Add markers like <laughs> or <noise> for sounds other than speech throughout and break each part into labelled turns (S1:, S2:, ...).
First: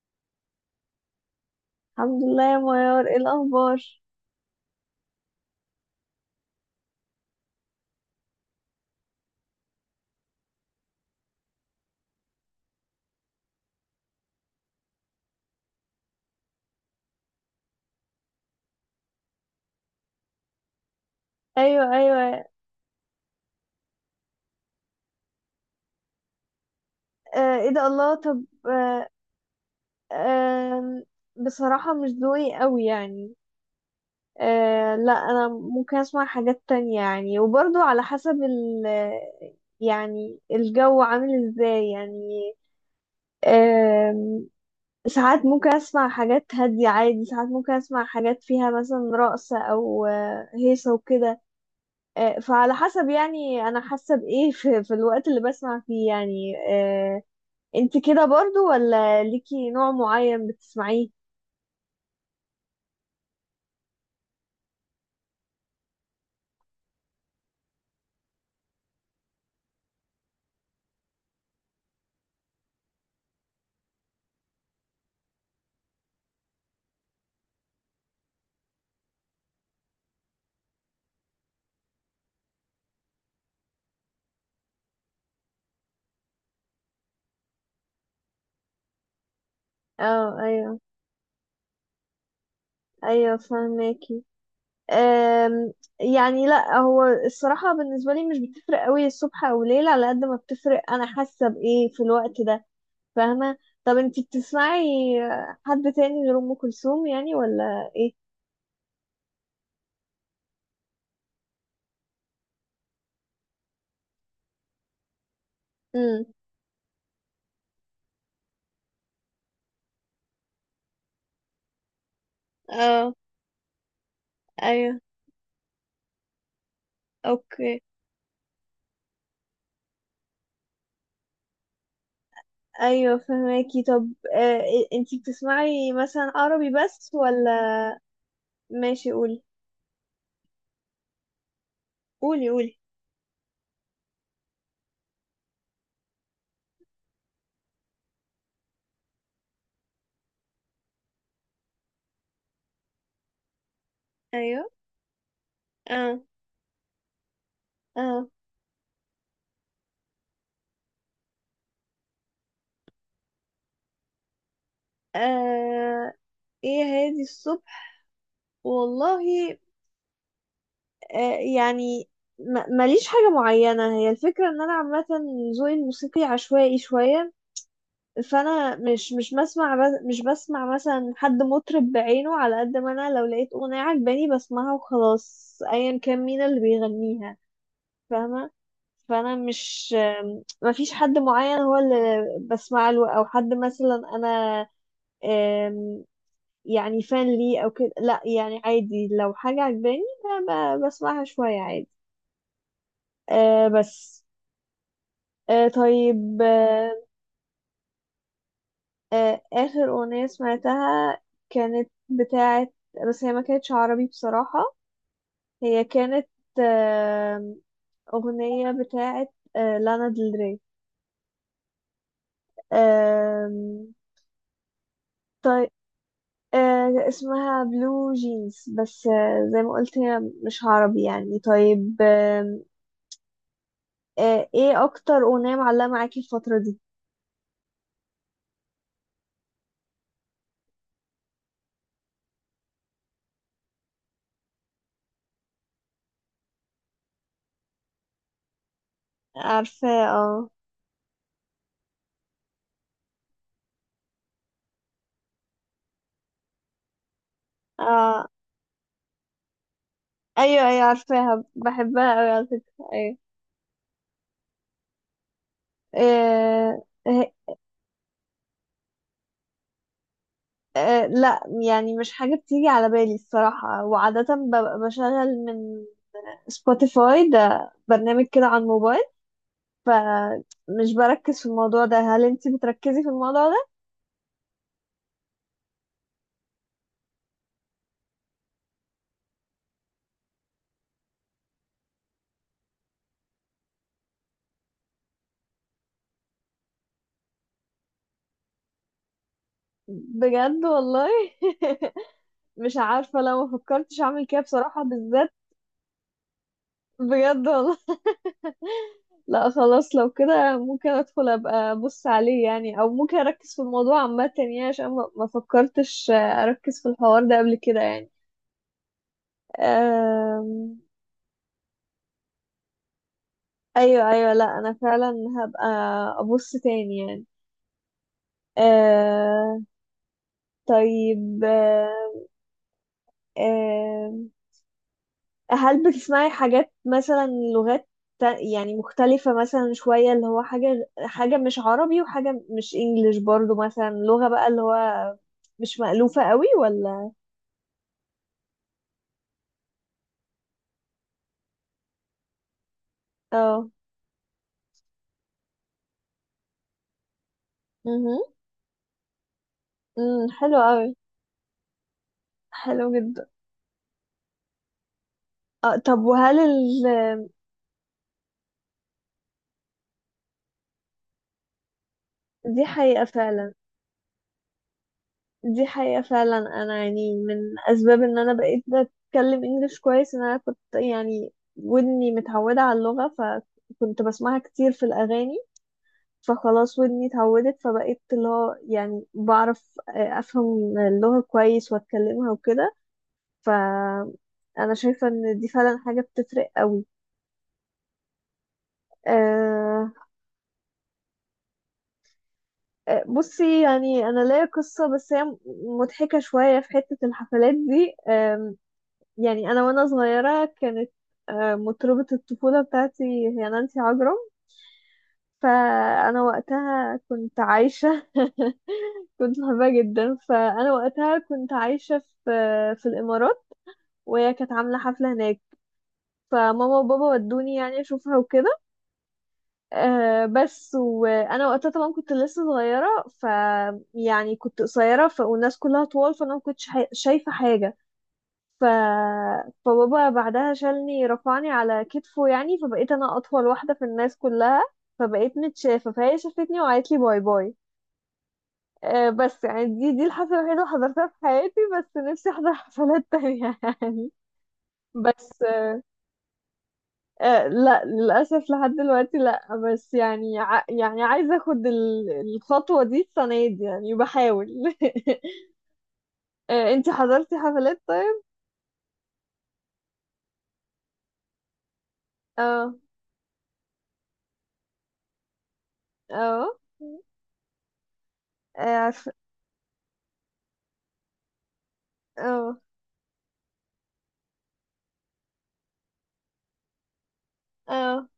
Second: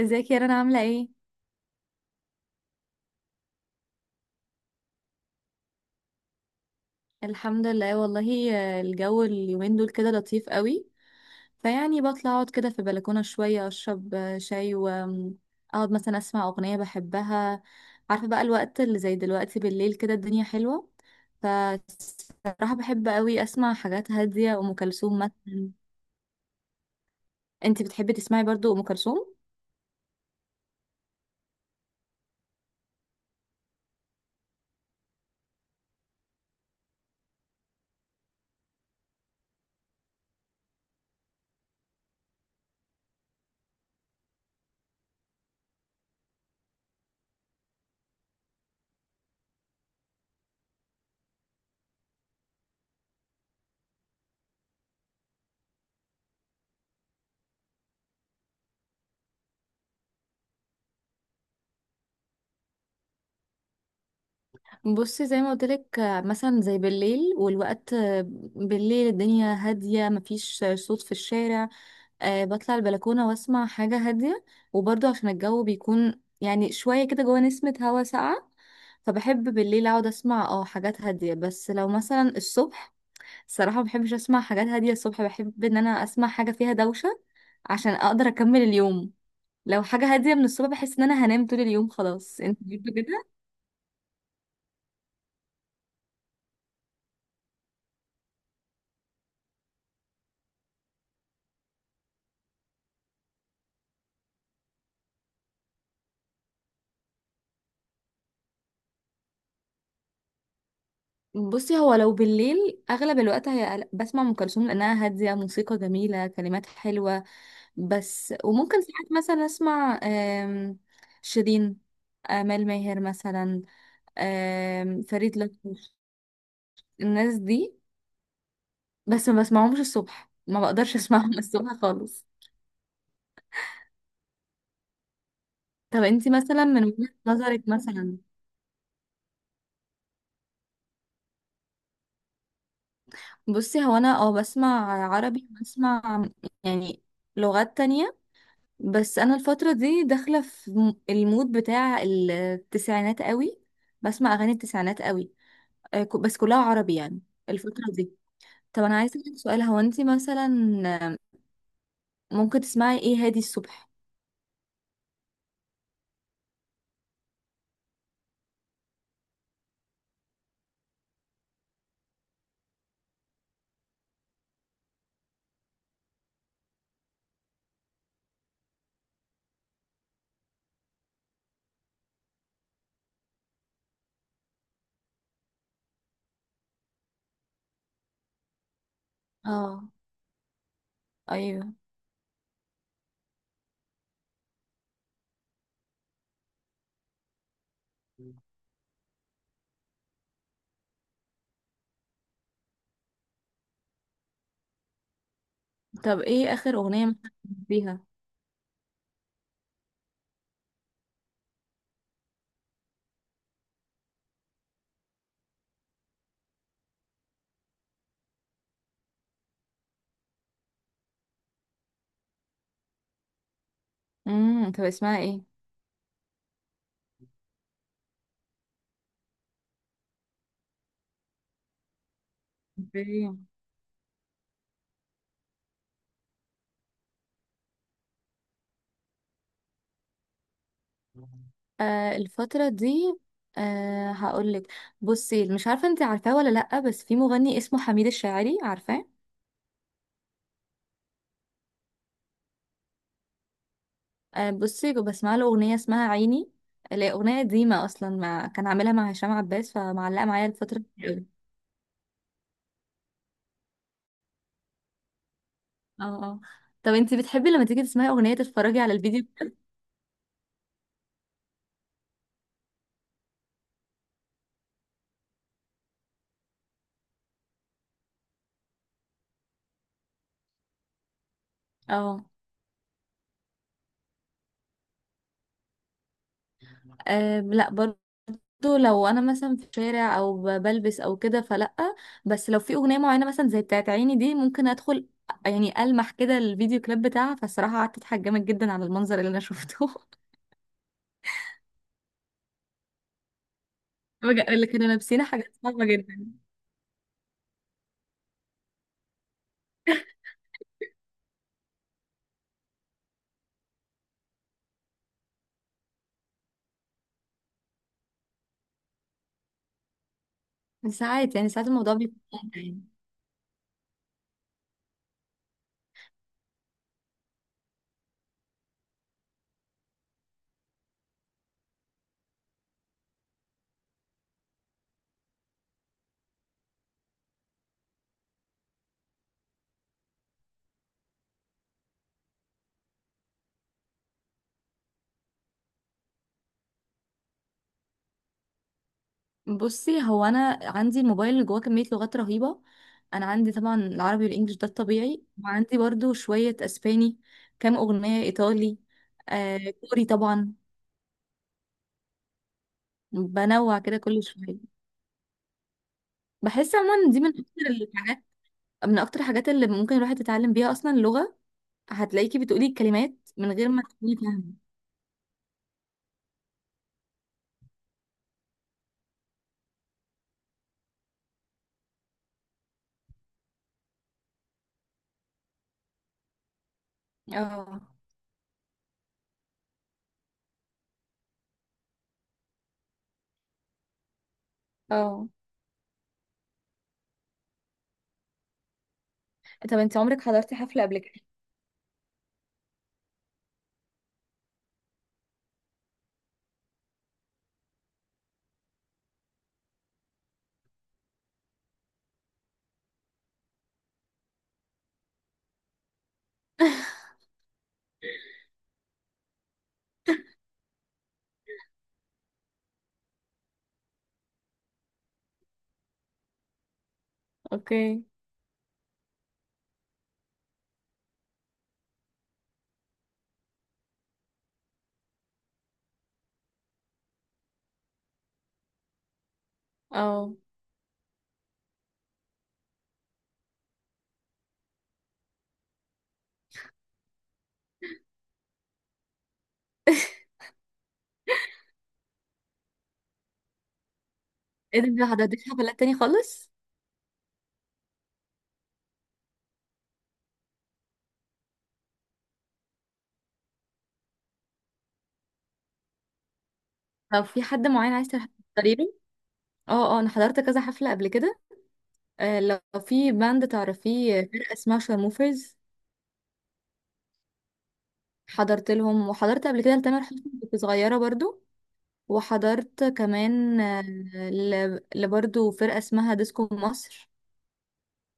S1: ازيك يا رنا، عاملة ايه؟
S2: الحمد لله يا ميار، ايه الاخبار؟
S1: الحمد لله والله. الجو اليومين دول كده لطيف قوي. فيعني بطلع اقعد كده في البلكونة شوية اشرب شاي، واقعد مثلا اسمع اغنية بحبها. عارفة، بقى الوقت اللي زي دلوقتي بالليل كده الدنيا حلوة.
S2: ايوه ايوه.
S1: فصراحة بحب قوي اسمع حاجات هادية، ام كلثوم مثلا.
S2: آه ايه
S1: انتي
S2: ده،
S1: بتحبي
S2: الله. طب
S1: تسمعي برضو ام
S2: آه.
S1: كلثوم؟
S2: آه بصراحه مش ذوقي قوي يعني. آه لا، انا ممكن اسمع حاجات تانية يعني، وبرضو على حسب ال، يعني الجو عامل ازاي يعني. آه. ساعات ممكن اسمع حاجات هاديه عادي، ساعات ممكن اسمع حاجات فيها مثلا رقص او هيصه وكده. فعلى حسب يعني انا حاسه بايه <laughs> في الوقت اللي بسمع فيه يعني. انت كده برضو، ولا ليكي نوع معين بتسمعيه؟
S1: بصي، زي ما قلت لك، مثلا زي بالليل والوقت. بالليل الدنيا هادية، مفيش صوت في الشارع. بطلع البلكونة واسمع حاجة هادية. وبرضه عشان الجو بيكون يعني شوية كده جوه نسمة هوا ساقعة. فبحب بالليل اقعد اسمع حاجات هادية. بس لو مثلا الصبح، الصراحة مبحبش اسمع حاجات هادية الصبح، بحب ان انا اسمع حاجة فيها دوشة عشان اقدر اكمل اليوم. لو حاجة هادية
S2: اه
S1: من الصبح
S2: ايوه
S1: بحس ان انا هنام طول اليوم. خلاص، انت بتحب كده؟
S2: ايوه فهماكي. آم، يعني لا، هو الصراحه بالنسبه لي مش بتفرق قوي الصبح او ليل، على قد ما بتفرق انا حاسه بايه في الوقت ده. فاهمه. طب انت بتسمعي حد تاني غير ام كلثوم يعني، ولا ايه؟
S1: بصي، هو لو بالليل اغلب الوقت هي بسمع ام كلثوم، لانها هادية، موسيقى
S2: امم.
S1: جميلة، كلمات حلوة. بس وممكن ساعات مثلا اسمع شيرين، آمال ماهر
S2: اه
S1: مثلا،
S2: ايوه.
S1: فريد لطفي. الناس دي.
S2: اوكي.
S1: بس ما بسمعهمش الصبح، ما بقدرش اسمعهم <laughs> الصبح خالص.
S2: ايوه فهماكي. طب آه، انتي بتسمعي
S1: طب انتي
S2: مثلا
S1: مثلا
S2: عربي
S1: من وجهة
S2: بس ولا؟
S1: نظرك مثلا؟
S2: ماشي قولي. قولي قولي.
S1: بصي، هو انا بسمع عربي، بسمع يعني لغات تانية. بس انا الفترة دي داخلة في المود بتاع التسعينات قوي، بسمع اغاني
S2: ايوه.
S1: التسعينات قوي.
S2: اه
S1: بس كلها عربي يعني الفترة دي.
S2: اه.
S1: طب انا عايزه اسالك سؤال، هو انت مثلا ممكن تسمعي ايه هادي الصبح؟
S2: آه. ايه هادي الصبح؟ والله آه يعني، ماليش حاجة معينة، هي الفكرة ان انا عامة ذوقي الموسيقي عشوائي شوية. فانا مش بسمع مثلا حد مطرب بعينه، على قد ما انا لو لقيت اغنية عجباني بسمعها وخلاص، ايا كان مين اللي بيغنيها. فاهمة. فانا
S1: اه،
S2: مش، ما فيش حد معين
S1: ايوه.
S2: هو اللي بسمع له، او حد مثلا انا آم، يعني فان ليه او كده. لا يعني عادي لو حاجة عجباني بسمعها شوية عادي. آه بس. آه طيب.
S1: طب ايه اخر
S2: آه،
S1: اغنيه مثلا بيها؟
S2: آه آخر أغنية سمعتها كانت بتاعة، بس هي ما كانتش عربي بصراحة. هي كانت آم، أغنية بتاعة آه لانا ديل ري. آم،
S1: طب اسمها ايه؟
S2: آه، اسمها بلو جينز. بس زي ما قلت هي مش عربي يعني. طيب
S1: اوكي.
S2: آه، ايه اكتر اغنية معلقة معاكي الفترة دي؟
S1: الفتره دي. هقولك. بصي، مش عارفه انت عارفاه ولا لا، بس في مغني اسمه حميد الشاعري، عارفاه؟
S2: عارفة. اه
S1: بصي بسمع له اغنيه اسمها عيني، اللي هي اغنيه قديمه اصلا،
S2: اه
S1: كان عاملها مع هشام عباس، فمعلقه معايا
S2: ايوه
S1: الفتره
S2: ايوه
S1: دي أوي.
S2: عارفاها، بحبها قوي على فكرة، ايوه.
S1: اه، اه.
S2: آه،
S1: طب انت
S2: آه،
S1: بتحبي لما تيجي تسمعي اغنيه تتفرجي على الفيديو؟
S2: آه، لا يعني مش حاجة بتيجي على بالي الصراحة. وعادة ببقى بشغل من سبوتيفاي، ده برنامج كده على الموبايل، فمش بركز في الموضوع ده.
S1: اه،
S2: هل انتي بتركزي في الموضوع ده؟
S1: أه لا، برضو لو انا مثلا في شارع او بلبس او كده فلا. بس لو في اغنيه معينه مثلا زي بتاعت عيني دي ممكن ادخل يعني المح كده الفيديو كليب بتاعها، فالصراحه قعدت اضحك جامد جدا على المنظر اللي انا شفته.
S2: بجد والله. <laughs> مش عارفة، لو ما فكرتش
S1: <laughs>
S2: اعمل كده
S1: اللي
S2: بصراحة،
S1: كانوا لابسين
S2: بالذات.
S1: حاجات صعبه جدا.
S2: بجد والله. <laughs> لا خلاص لو كده ممكن ادخل ابقى ابص عليه يعني، او ممكن اركز في الموضوع عامة يعني، عشان ما فكرتش اركز في الحوار ده قبل كده يعني. أم.
S1: ساعات يعني ساعات الموضوع بيكون ممتع يعني.
S2: ايوه ايوه، لا انا فعلا هبقى ابص تاني يعني. أه. طيب. أه، هل بتسمعي حاجات مثلا لغات يعني مختلفة مثلا شوية، اللي هو حاجة حاجة مش عربي وحاجة مش انجليش برضو، مثلا لغة بقى اللي هو مش مألوفة قوي، ولا؟
S1: بصي، هو انا عندي الموبايل اللي جواه كميه لغات رهيبه. انا عندي
S2: اه.
S1: طبعا العربي والانجليش ده الطبيعي، وعندي برضو شويه اسباني، كام
S2: مهم.
S1: اغنيه ايطالي، كوري طبعا.
S2: حلو قوي. حلو جدا.
S1: بنوع كده كل شوية.
S2: اه طب وهل
S1: بحس
S2: ال.
S1: عموما دي الحاجات من أكتر الحاجات اللي ممكن الواحد يتعلم بيها أصلا اللغة. هتلاقيكي
S2: دي
S1: بتقولي
S2: حقيقة
S1: الكلمات
S2: فعلا.
S1: من غير ما تكوني فاهمة.
S2: دي حقيقة فعلا، انا يعني من اسباب ان انا بقيت بتكلم انجليش كويس ان انا كنت يعني ودني متعودة على اللغة، فكنت بسمعها كتير في الاغاني، فخلاص ودني اتعودت،
S1: اه،
S2: فبقيت اللي هو يعني بعرف افهم اللغة كويس واتكلمها وكده. ف انا شايفة
S1: اه.
S2: ان دي فعلا حاجة بتفرق قوي.
S1: طب
S2: أه.
S1: انت عمرك حضرتي حفلة قبل كده؟
S2: بصي يعني انا ليا قصة، بس هي مضحكة شوية في حتة الحفلات دي. يعني انا وانا صغيرة كانت مطربة الطفولة بتاعتي هي نانسي عجرم. فانا وقتها كنت عايشه، <laughs> كنت بحبها جدا. فانا وقتها كنت عايشه في في الامارات، وهي كانت عامله حفله هناك. فماما وبابا ودوني يعني
S1: اوكي.
S2: اشوفها وكده. أه بس وانا وقتها طبعا كنت لسه صغيره، ف يعني كنت قصيره ف، والناس كلها طوال، فانا ما كنتش حي، شايفه حاجه ف. فبابا
S1: اه.
S2: بعدها شالني رفعني على كتفه يعني، فبقيت انا اطول واحده في الناس كلها، فبقيت متشافه، فهي شافتني وقالت لي باي باي. بس يعني دي
S1: <laughs>
S2: الحفلة الوحيدة اللي حضرتها في حياتي. بس نفسي أحضر <laughs> حفلات تانية يعني.
S1: ايه ده، ما
S2: بس
S1: حضرتيش حفلات تاني خالص؟
S2: لا للأسف لحد دلوقتي لا، بس يعني يعني عايزة أخد الخطوة دي السنة دي، يعني بحاول. <laughs> انتي
S1: لو
S2: حضرتي
S1: في حد
S2: حفلات
S1: معين عايز
S2: طيب؟
S1: تحضري له؟ اه، اه، انا حضرت كذا حفلة قبل كده. لو
S2: اه
S1: في باند تعرفيه، فرقة اسمها شارموفرز،
S2: اه.
S1: حضرت لهم.
S2: عارفة.
S1: وحضرت قبل كده لتامر حسني، كنت صغيرة برضو.
S2: اه
S1: وحضرت كمان لبرضو فرقة اسمها ديسكو مصر.
S2: اه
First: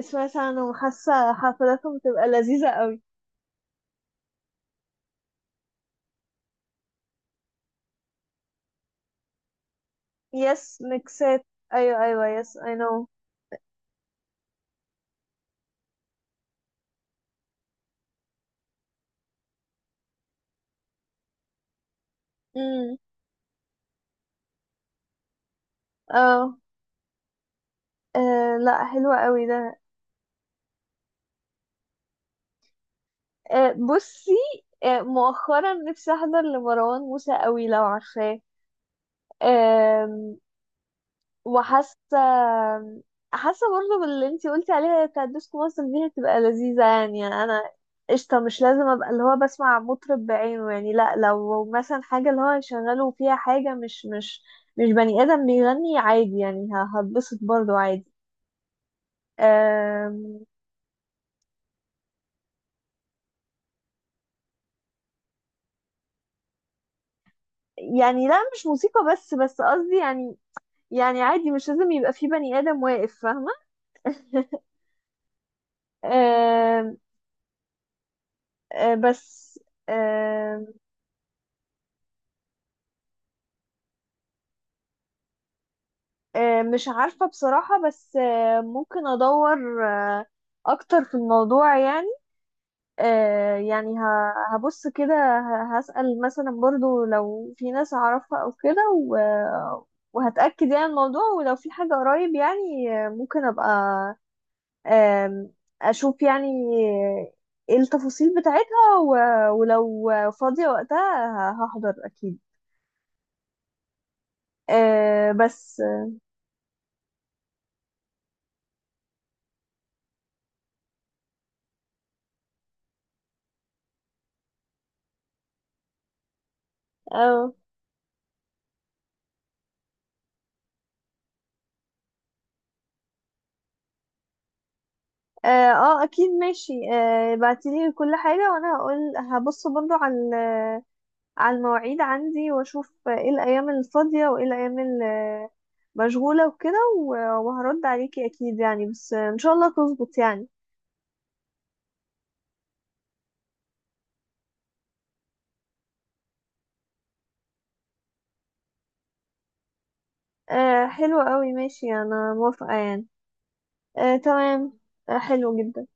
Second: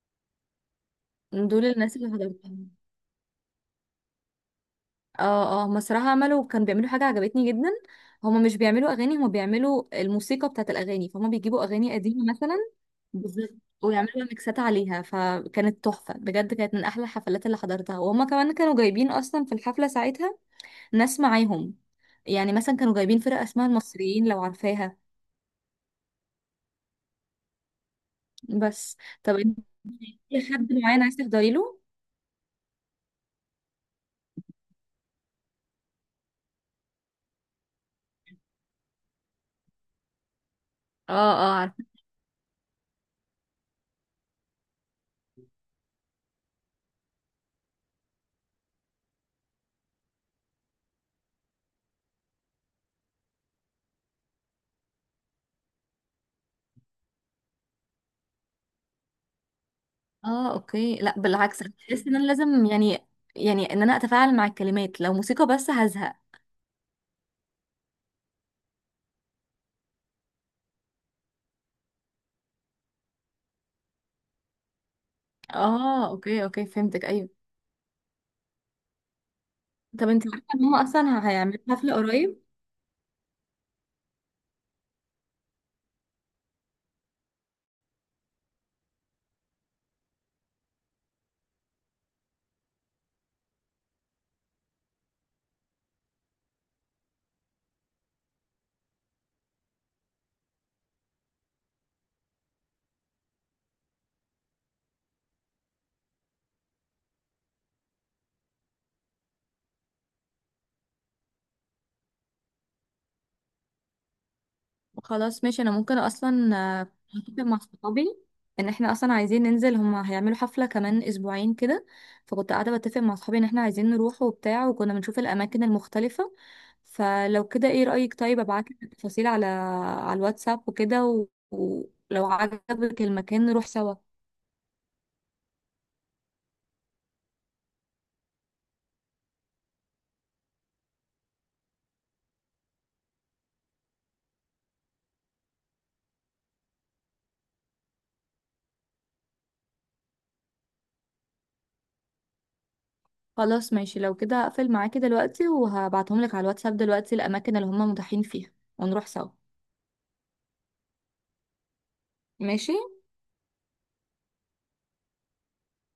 S2: سمعت عنهم، حاسة
S1: دول الناس
S2: حفلاتهم
S1: اللي
S2: بتبقى لذيذة
S1: حضرتهم.
S2: قوي.
S1: اه، اه، مسرحة، كانوا بيعملوا حاجة عجبتني جدا. هما مش بيعملوا أغاني، هما بيعملوا الموسيقى بتاعت
S2: يس
S1: الأغاني. فهما
S2: ميكسات.
S1: بيجيبوا أغاني
S2: ايوه ايوه
S1: قديمة
S2: يس
S1: مثلا،
S2: اي نو.
S1: بالظبط، ويعملوا ميكسات عليها. فكانت تحفة بجد، كانت من أحلى الحفلات اللي حضرتها. وهما كمان كانوا جايبين أصلا في الحفلة ساعتها ناس معاهم. يعني مثلا كانوا
S2: امم.
S1: جايبين فرقة اسمها المصريين، لو عارفاها.
S2: اه لا
S1: بس.
S2: حلوة
S1: طب
S2: قوي
S1: انت،
S2: ده.
S1: في حد معين عايز تحضري له؟
S2: بصي مؤخرا نفسي احضر لمروان موسى قوي، لو عارفاه. آم،
S1: اه، اه، عارفة.
S2: وحاسه، حاسه برضه باللي انتي قلتي عليها بتاعت ديسكو مصر دي، هتبقى لذيذه يعني. انا قشطه، مش لازم ابقى اللي هو بسمع مطرب بعينه يعني، لا، لو مثلا حاجه اللي هو يشغله فيها حاجه مش مش بني ادم بيغني عادي يعني، هتبسط برضه عادي. آم،
S1: اه، اوكي. لا بالعكس، أنا بحس ان انا لازم يعني، يعني ان انا اتفاعل مع الكلمات، لو موسيقى بس هزهق.
S2: يعني لا مش موسيقى بس، بس قصدي يعني، يعني عادي مش لازم يبقى في بني آدم واقف، فاهمة؟ <laughs>
S1: اه، اوكي اوكي،
S2: آم،
S1: فهمتك. ايوه.
S2: آه، بس
S1: طب انت عارفة ان
S2: آم،
S1: هم اصلا هيعملوا حفلة قريب؟
S2: آه، مش عارفة بصراحة، بس ممكن أدور أكتر في الموضوع يعني. يعني هبص كده، هسأل مثلا برضو لو في ناس أعرفها أو كده، وهتأكد يعني الموضوع، ولو في حاجة قريب يعني ممكن أبقى آم، أشوف يعني آه، إيه التفاصيل بتاعتها، ولو فاضية وقتها هحضر أكيد. آه
S1: خلاص ماشي، انا
S2: بس.
S1: ممكن اصلا آه، هتفق مع صحابي ان احنا اصلا عايزين ننزل. هما هيعملوا حفلة كمان اسبوعين كده، فكنت قاعدة بتفق مع صحابي ان احنا عايزين نروح وبتاع، وكنا بنشوف الاماكن المختلفة. فلو
S2: اه
S1: كده ايه رأيك، طيب ابعتلك التفاصيل على الواتساب وكده، ولو عجبك المكان نروح سوا.
S2: اه اكيد ماشي، آه بعتيلي كل حاجة وانا هقول، هبص برضو على على المواعيد عندي واشوف ايه الايام الفاضية وايه الايام مشغولة وكده، وهرد عليكي اكيد يعني، بس ان شاء الله تظبط يعني.
S1: خلاص ماشي، لو كده هقفل معاكي دلوقتي، وهبعتهم لك على الواتساب دلوقتي الاماكن اللي هما متاحين فيها، ونروح سوا.
S2: آه حلو قوي، ماشي انا موافقة
S1: ماشي.
S2: يعني. آه تمام. آه حلو جدا.